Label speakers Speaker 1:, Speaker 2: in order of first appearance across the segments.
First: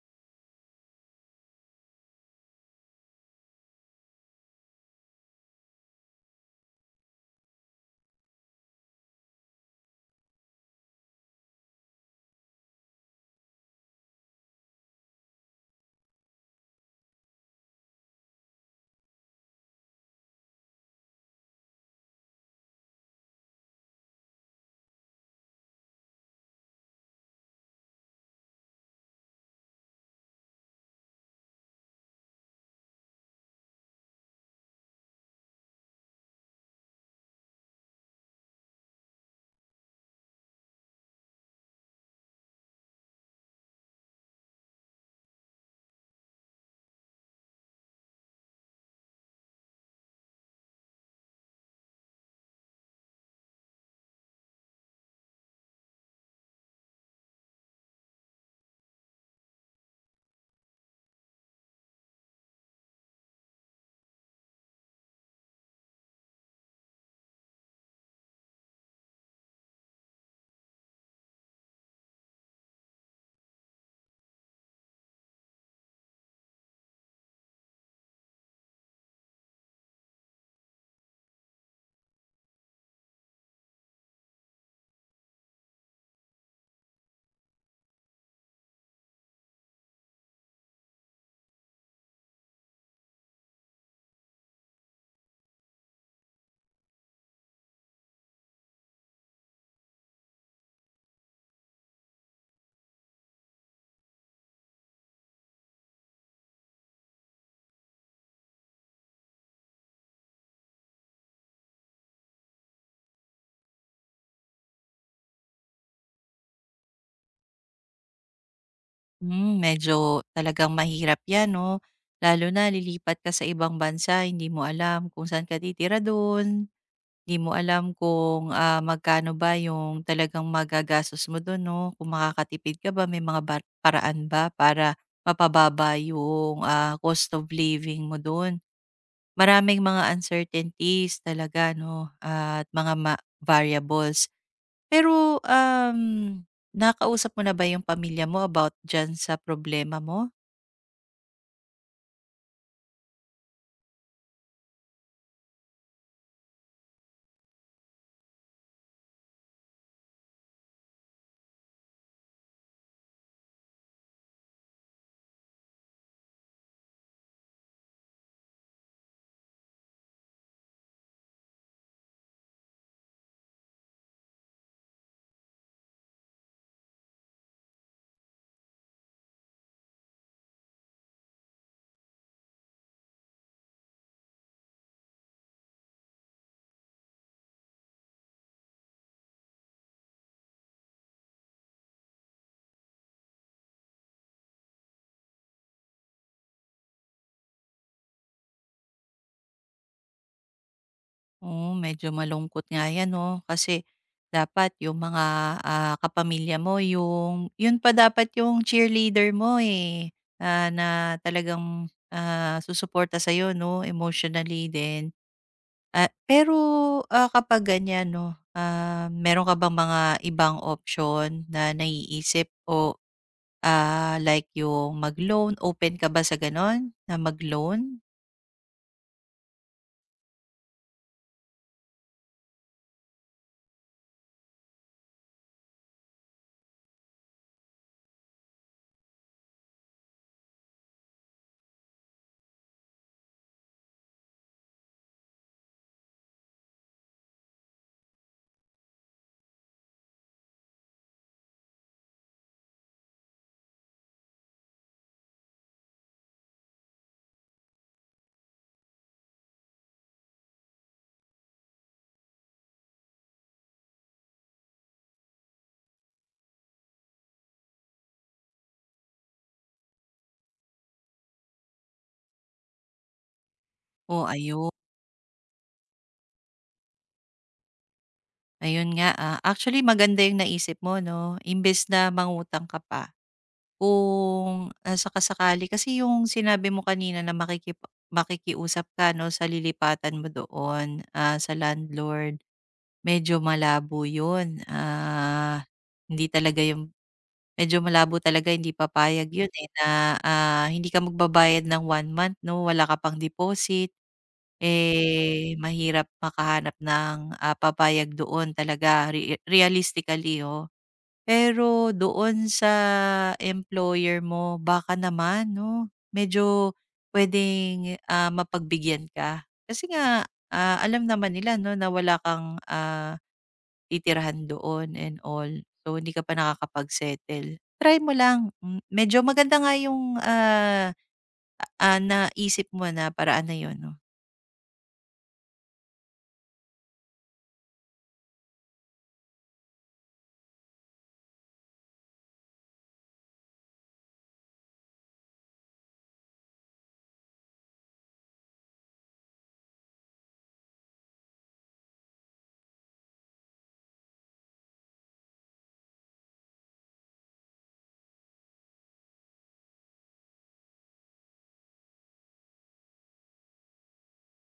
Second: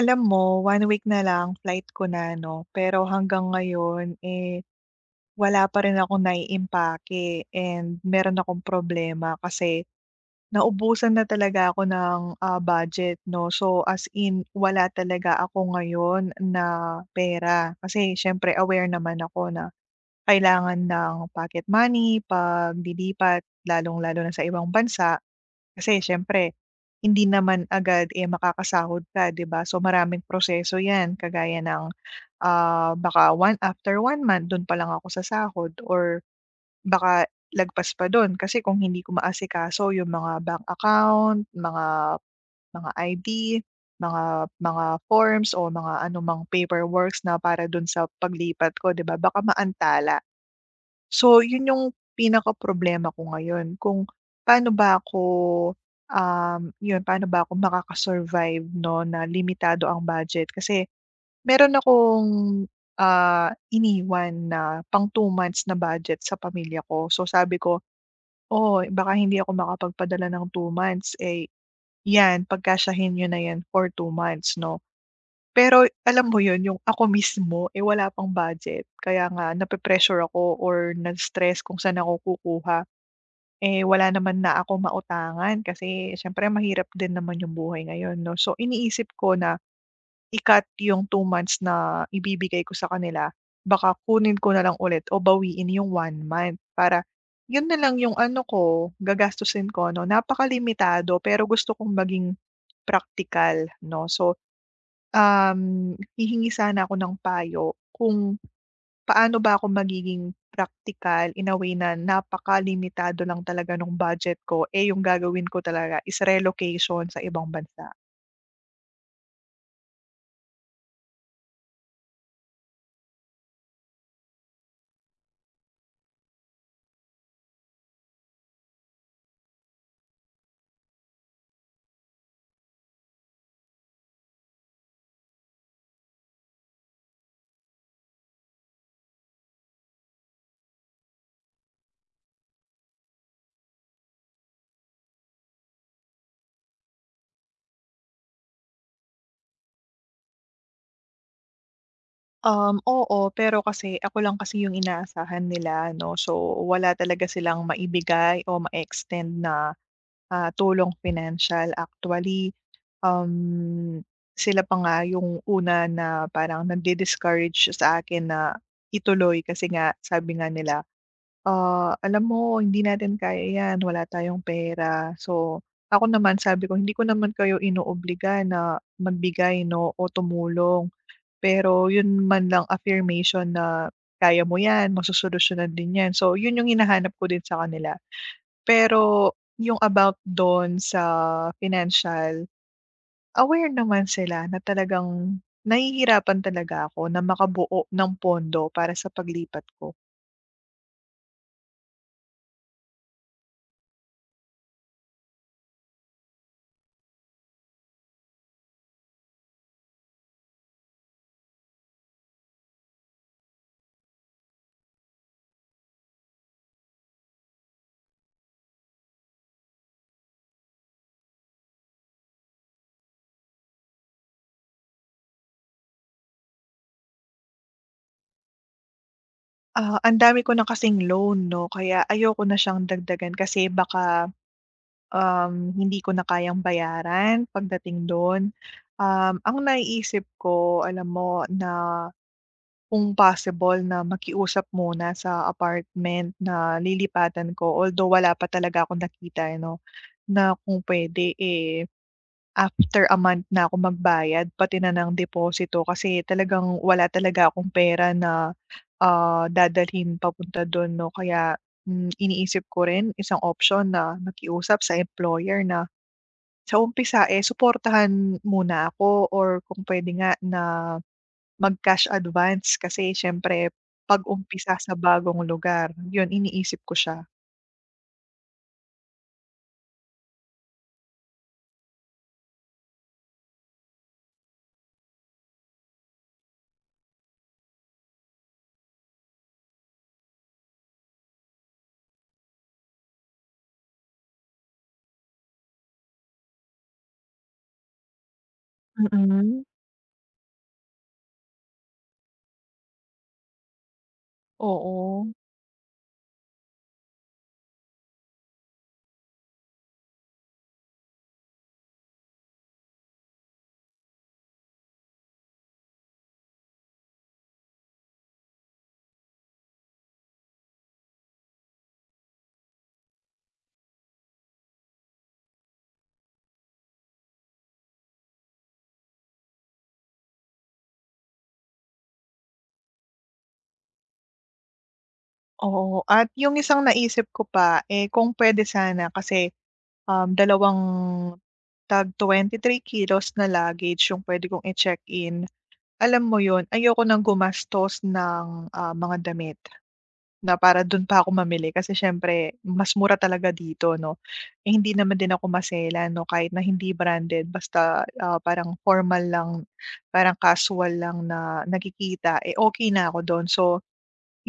Speaker 1: Alam mo, one week na lang flight ko na 'no, pero hanggang ngayon, wala pa rin akong naiimpake and meron akong problema kasi naubusan na talaga ako ng, budget 'no. So, as in wala talaga ako ngayon na pera kasi siyempre aware naman ako na kailangan ng pocket money 'pag lilipat, lalong-lalo na sa ibang bansa. Kasi siyempre, hindi naman agad, makakasahod ka, 'di ba? So, maraming proseso 'yan kagaya ng, baka one after one month do'n pa lang ako sa sahod or baka lagpas pa do'n kasi kung hindi ko maasikaso yung mga bank account, mga ID, mga mga forms o mga anumang paperworks na para do'n sa paglipat ko, 'di ba? Baka maantala. So, yun yung pinaka problema ko ngayon kung paano ba ako, yun paano ba ako makaka-survive 'no, na limitado ang budget. Kasi meron akong, iniwan na pang two months na budget sa pamilya ko. So, sabi ko, "Oh, baka hindi ako makapagpadala ng two months, eh, 'yan pagkasyahin niyo na 'yan for two months," 'no. Pero alam mo yun, yung ako mismo, wala pang budget kaya nga nape-pressure ako or na-stress kung saan ako kukuha. Eh, wala naman na ako mautangan kasi siyempre mahirap din naman yung buhay ngayon 'no. So iniisip ko na ikat yung two months na ibibigay ko sa kanila, baka kunin ko na lang ulit o bawiin yung one month para yun na lang yung ano ko, gagastusin ko 'no. Napakalimitado pero gusto kong maging practical 'no. So hihingi sana ako ng payo kung paano ba ako magiging practical in a way na napakalimitado lang talaga nung budget ko, eh, yung gagawin ko talaga is relocation sa ibang bansa.
Speaker 2: Hmm, medyo talagang mahirap 'yan 'no, lalo na lilipat ka sa ibang bansa, hindi mo alam kung saan ka titira do'n, hindi mo alam kung, magkano ba yung talagang magagastos mo do'n 'no, kung makakatipid ka ba, may mga ba paraan ba para mapababa yung, cost of living mo do'n. Maraming mga uncertainties talaga 'no, at mga variables. Pero, nakausap mo na ba yung pamilya mo about diyan sa problema mo?
Speaker 1: Oo, pero kasi ako lang kasi yung inaasahan nila 'no, so wala talaga silang maibigay o ma-extend na, tulong financial actually. Um, sila pa nga yung una na parang nagdi-discourage sa akin na ituloy kasi nga sabi nga nila, "Ah, alam mo hindi natin kaya 'yan, wala tayong pera." So, ako naman sabi ko, "Hindi ko naman kayo inoobliga na magbigay 'no o tumulong, pero yun man lang affirmation na kaya mo 'yan, masosolusyunan din 'yan." So, yun yung hinahanap ko din sa kanila. Pero yung about do'n sa financial, aware naman sila na talagang nahihirapan talaga ako na makabuo ng pondo para sa paglipat ko.
Speaker 2: Oh, medyo malungkot nga 'yan 'no, kasi dapat yung mga, kapamilya mo yung yun pa dapat yung cheerleader mo, eh, na talagang, susuporta sa'yo 'no, emotionally din. Pero, kapag ganiyan 'no, meron ka bang mga ibang option na naiisip o, like yung mag-loan, open ka ba sa gano'n, na mag-loan?
Speaker 1: Ah, ang dami ko na kasing loan 'no, kaya ayoko na siyang dagdagan kasi baka, hindi ko na kayang bayaran pagdating do'n. Ang naiisip ko alam mo na kung possible na makiusap muna sa apartment na lilipatan ko, although wala pa talaga akong nakita eh, no? Na kung puwede, eh, after a month na ako magbayad pati na ng deposito kasi talagang wala talaga akong pera na, dadalhin papunta dun 'no. Kaya, iniisip ko rin isang option na makiusap sa employer na sa umpisa, eh, suportahan muna ako or kung pwede nga na mag-cash advance kasi siyempre
Speaker 2: Oh, ayun.
Speaker 1: pag-umpisa sa bagong lugar, yun iniisip ko siya.
Speaker 2: Ayun nga, actually maganda yung naisip mo 'no, imbes na mangutang ka pa, kung, saka kasi yung sinabi mo kanina na makikiusap ka 'no sa lilipatan mo doon, sa landlord. Medyo malabo yun, hindi talaga yung medyo malabo talaga hindi papayag yun,
Speaker 1: Mm.
Speaker 2: eh, na, hindi ka magbabayad ng one month 'no, wala ka pang deposit.
Speaker 1: Oo,
Speaker 2: Eh, mahirap makahanap ng, papayag doon talaga realistically, oo. Pero doon sa employer mo baka naman 'no, medyo puwedeng, mapagbigyan ka. Kasi nga, alam naman nila 'no na wala kang, titirahan doon and all. So, hindi ka pa nakakapag-settle. Try mo lang, medyo maganda nga yung, naisip mo na paraan na yun 'no.
Speaker 1: oo. At yung isang naisip ko pa, eh, kung puwede sana kasi dalawang tag 23 kilos na luggage yung puwede kong i-check-in. Alam mo yun, ayoko ng gumastos ng, mga damit na para dun pa ako mamili kasi siyempre mas mura talaga dito 'no. Eh, hindi naman din ako masela 'no, kahit na hindi branded basta, parang formal lang, parang casual lang na nakikita, eh, okey na ako dun. So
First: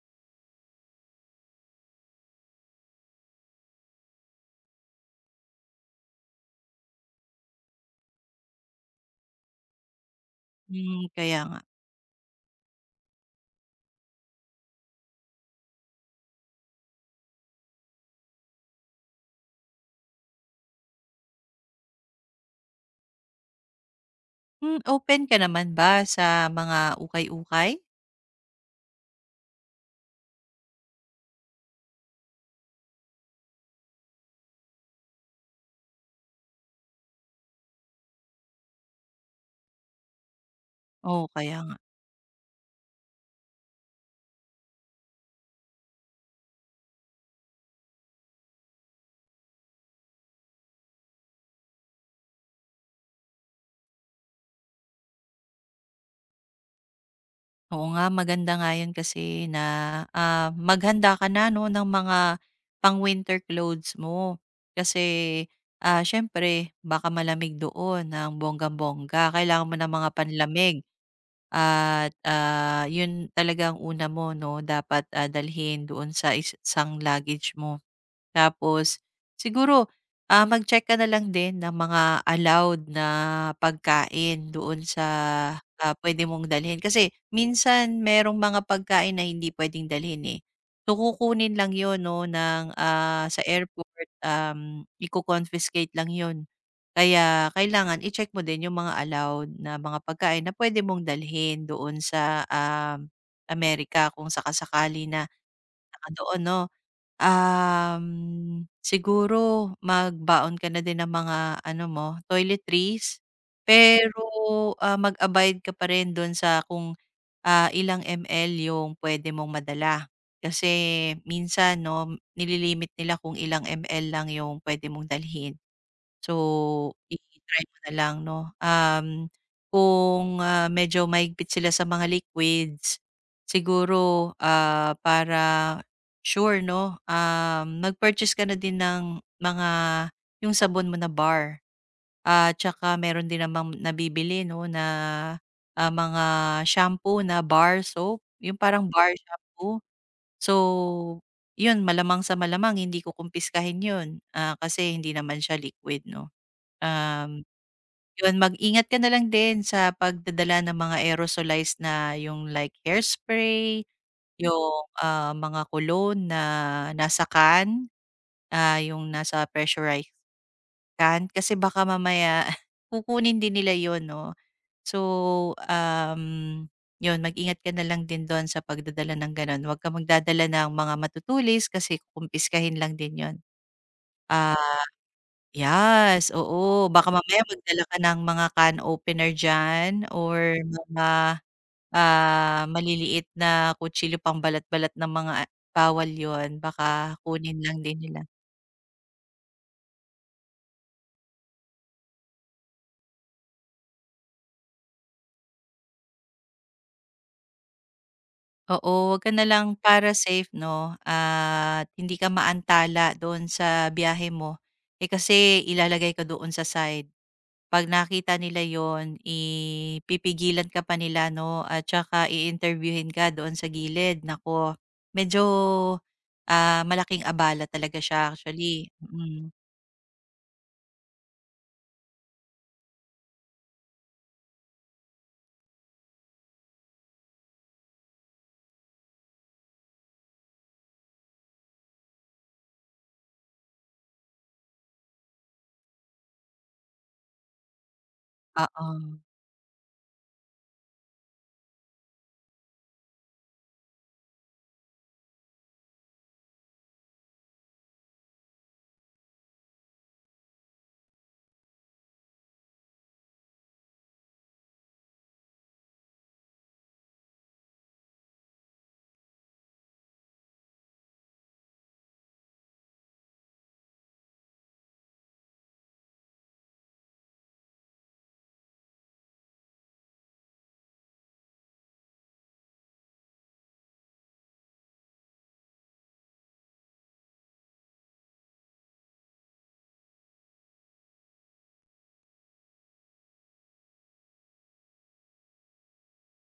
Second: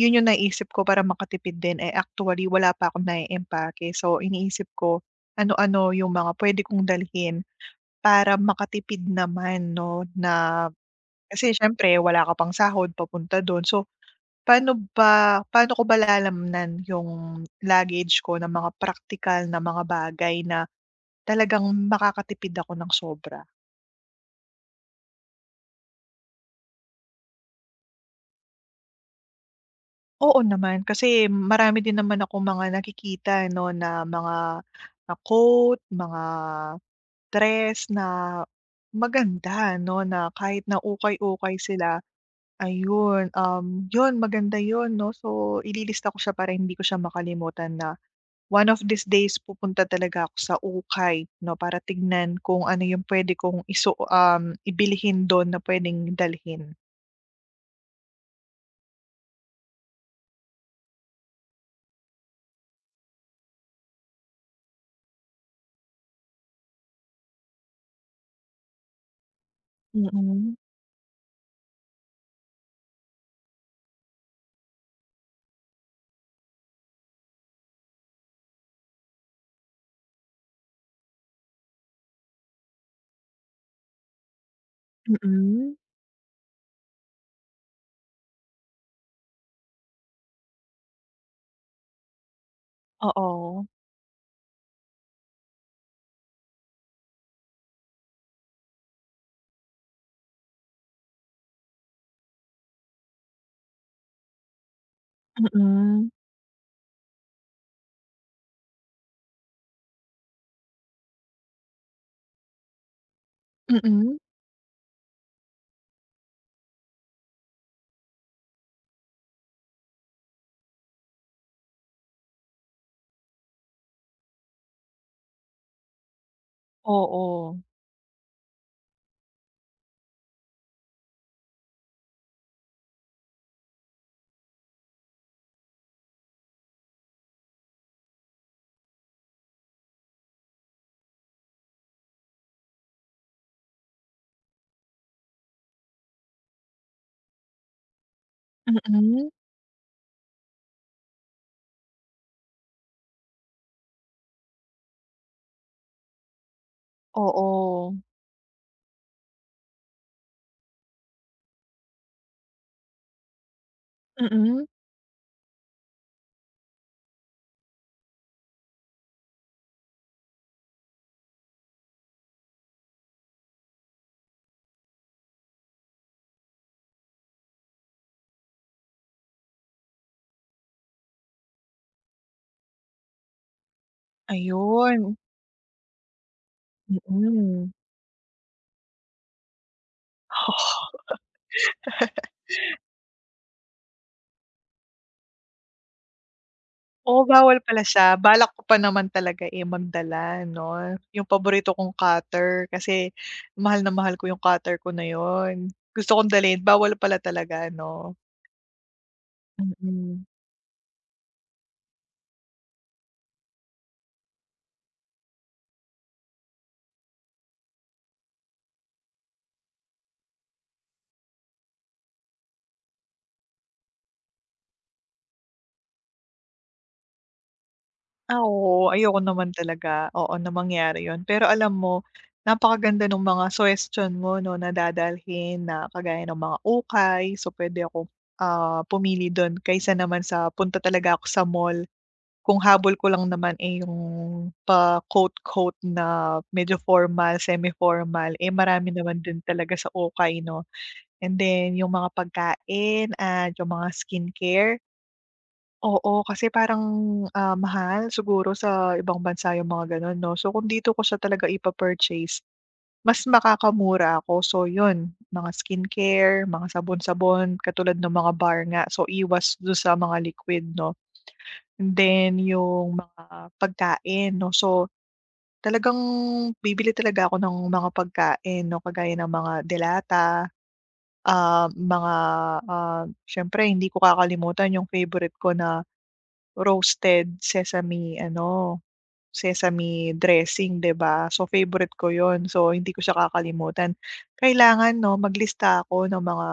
Speaker 1: yun yung naisip ko para makatipid din, eh, actually wala pa akong naiempake. So, iniisip ko ano-ano yung mga pwede kong dalhin para makatipid naman 'no, na
Speaker 2: Hmm, kaya
Speaker 1: kasi
Speaker 2: nga.
Speaker 1: siyempre wala ka pang sahod papunta dun. So, paano ko ba lalaman yung luggage ko ng mga practical na mga bagay na talagang makakatipid ako ng sobra?
Speaker 2: Open ka naman ba sa mga ukay-ukay?
Speaker 1: Oo naman, kasi marami din naman ako mga nakikita 'no, na mga na coat, mga dress na maganda 'no, na kahit na
Speaker 2: Oo,
Speaker 1: ukay-ukay
Speaker 2: kaya nga.
Speaker 1: sila, ayun, 'yun maganda 'yun 'no. So ililista ko siya para hindi ko siya makalimutan na one of these days pupunta talaga ako sa ukay 'no, para tignan kung ano yung pwede kong ibilhin dun na puwedeng dalhin.
Speaker 2: Oo nga, maganda nga yun kasi na, maghanda ka na 'no ng mga pang-winter clothes mo. Kasi, siyempre baka malamig doon ng bonggang-bongga. Kailangan mo ng mga
Speaker 1: Mm,
Speaker 2: panlamig. At, 'yun talagang ang una mo 'no, dapat, dalhin doon sa isang luggage mo. Tapos siguro, mag-check ka na lang din ng mga allowed na pagkain doon sa,
Speaker 1: mm.
Speaker 2: puwede mong dalhin. Kasi minsan merong mga pagkain na hindi puwedeng dalhin, eh. So, kukunin lang yon 'no ng, sa
Speaker 1: Oo,
Speaker 2: airport, iko-confiscate lang yon. Kaya kailangan i-check mo din yung mga allowed na mga pagkain na pwede mong dalhin doon sa, Amerika kung saka-sakali na
Speaker 1: mm,
Speaker 2: naka-doon 'no. Um, Siguro magbaon ka na din ng mga ano mo, toiletries. Pero,
Speaker 1: mm.
Speaker 2: mag-abide ka pa rin dun sa kung, ilang ml yung pwede mong madala. Kasi minsan 'no, nililimit nila kung ilang ml lang yung pwede mong dalhin. So,
Speaker 1: Oo,
Speaker 2: i-try mo na lang 'no, kung, medyo maigpit sila sa mga liquids, siguro, para sure 'no, mag-purchase ka na din ng mga yung sabon mo na bar. At tsaka meron din namang nabibili 'no na, mga shampoo na bar soap, yung parang bar
Speaker 1: mm,
Speaker 2: shampoo. So, yun malamang sa malamang hindi ko kukumpiskahin yun, kasi hindi naman siya liquid 'no. Um,
Speaker 1: oo,
Speaker 2: 'Yun mag-ingat ka na lang din sa pagdadala ng mga aerosolized na yung like hairspray,
Speaker 1: mm.
Speaker 2: yung, mga cologne na nasa can, yung nasa pressurized can kasi baka mamaya kukunin din nila 'yun 'no. So, um, 'yun mag-ingat ka na lang din do'n sa pagdadala ng gano'n, huwag kang magdadala ng mga matutulis kasi kukumpiskahin lang din 'yun. Ah
Speaker 1: Ayun,
Speaker 2: Yes, oo. Baka mamaya
Speaker 1: mm.
Speaker 2: magdala ka ng mga can opener diyan or mga, maliliit na kutsilyo pambalat-balat ng mga bawal 'yun, baka
Speaker 1: Oh, bawal
Speaker 2: kunin lang
Speaker 1: pala
Speaker 2: din
Speaker 1: siya.
Speaker 2: nila.
Speaker 1: Balak ko pa naman talaga, eh, magdala 'no, yung paborito kong cutter kasi mahal na mahal ko yung cutter ko na yun. Gusto kong dalhin, bawal pala talaga 'no?
Speaker 2: Oo, huwag ka na lang para
Speaker 1: Mm.
Speaker 2: safe 'no, at hindi ka maantala doon sa biyahe mo. Eh, kasi ilalagay ka doon sa side. 'Pag nakita nila 'yon, ipipigilan ka pa nila 'no at saka i-interviewhin ka doon sa gilid. Naku, medyo, malaking abala talaga siya
Speaker 1: Ah,
Speaker 2: actually,
Speaker 1: oo, ayoko
Speaker 2: mm.
Speaker 1: naman talaga, oo, na mangyari yun. Pero alam mo, napakaganda ng mga suggestion mo 'no, na dadalhin na kagaya ng mga ukay. So, puwede akong, pumili dun kaysa naman sa punta talaga ako sa mall. Kung habol ko lang naman, eh, yung pa-coat-coat na medyo formal, semi-formal, eh, marami
Speaker 2: Oo,
Speaker 1: naman din talaga sa ukay 'no. And then yung mga pagkain at yung mga skincare, oo, kasi parang, mahal siguro sa ibang bansa yung mga gano'n 'no. So kung dito ko siya talaga ipa-purchase, mas makakamura ako. So yun, mga skincare, mga sabon-sabon, katulad ng mga bar nga, so iwas dun sa mga liquid 'no. Then yung mga pagkain 'no, so talagang bibili talaga ako ng mga pagkain 'no, kagaya ng mga delata, ah, mga, siyempre hindi ko kakalimutan yung favorite ko na roasted sesame ano, sesame dressing 'di ba? So favorite ko yon, so hindi ko siya kakalimutan. Kailangan 'no, maglista ako ng mga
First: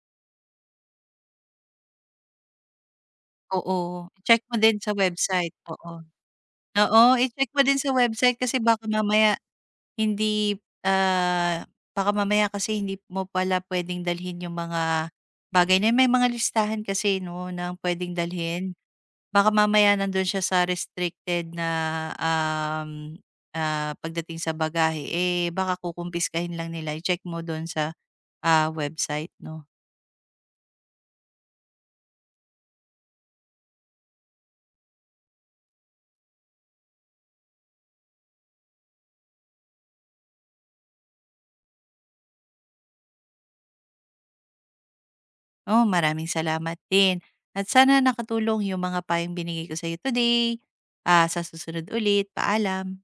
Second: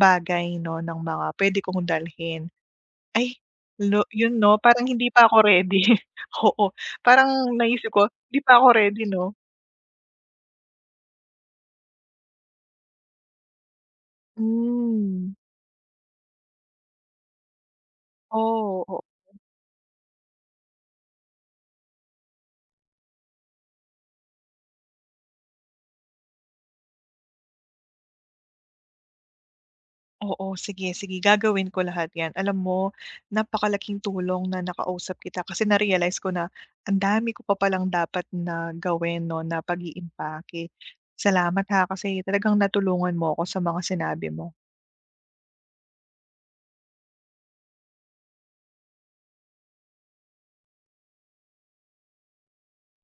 Speaker 1: bagay 'no, ng mga puwede kong dalhin. Ay, lo
Speaker 2: oo,
Speaker 1: 'yun
Speaker 2: check mo
Speaker 1: 'no,
Speaker 2: din
Speaker 1: parang
Speaker 2: sa
Speaker 1: hindi pa ako
Speaker 2: website,
Speaker 1: ready.
Speaker 2: oo.
Speaker 1: Oo,
Speaker 2: Oo, i-check
Speaker 1: parang
Speaker 2: mo din sa
Speaker 1: naisip ko,
Speaker 2: website
Speaker 1: hindi pa
Speaker 2: kasi
Speaker 1: ako
Speaker 2: baka
Speaker 1: ready
Speaker 2: mamaya
Speaker 1: 'no?
Speaker 2: hindi, ah, baka mamaya kasi hindi mo pala puwedeng dalhin yung mga
Speaker 1: Hmm.
Speaker 2: bagay na yun. May mga listahan kasi 'no ng puwedeng dalhin.
Speaker 1: oo
Speaker 2: Baka mamaya nandun siya sa restricted na, um, pagdating sa bagahe, eh, baka kukumpis-kahin lang nila. I-check mo dun sa, website 'no.
Speaker 1: oo, sige, sige gagawin ko lahat 'yan. Alam mo napakalaking tulong na nakausap kita kasi na-realize ko na ang dami ko pa palang dapat na gawin 'no, na pag-iimpake. Salamat ha, kasi talagang natulungan mo ako sa mga sinabi mo.
Speaker 2: Oo, maraming salamat din at sana nakatulong yung mga payong binigay ko sa'yo today. Sa susunod ulit, paalam.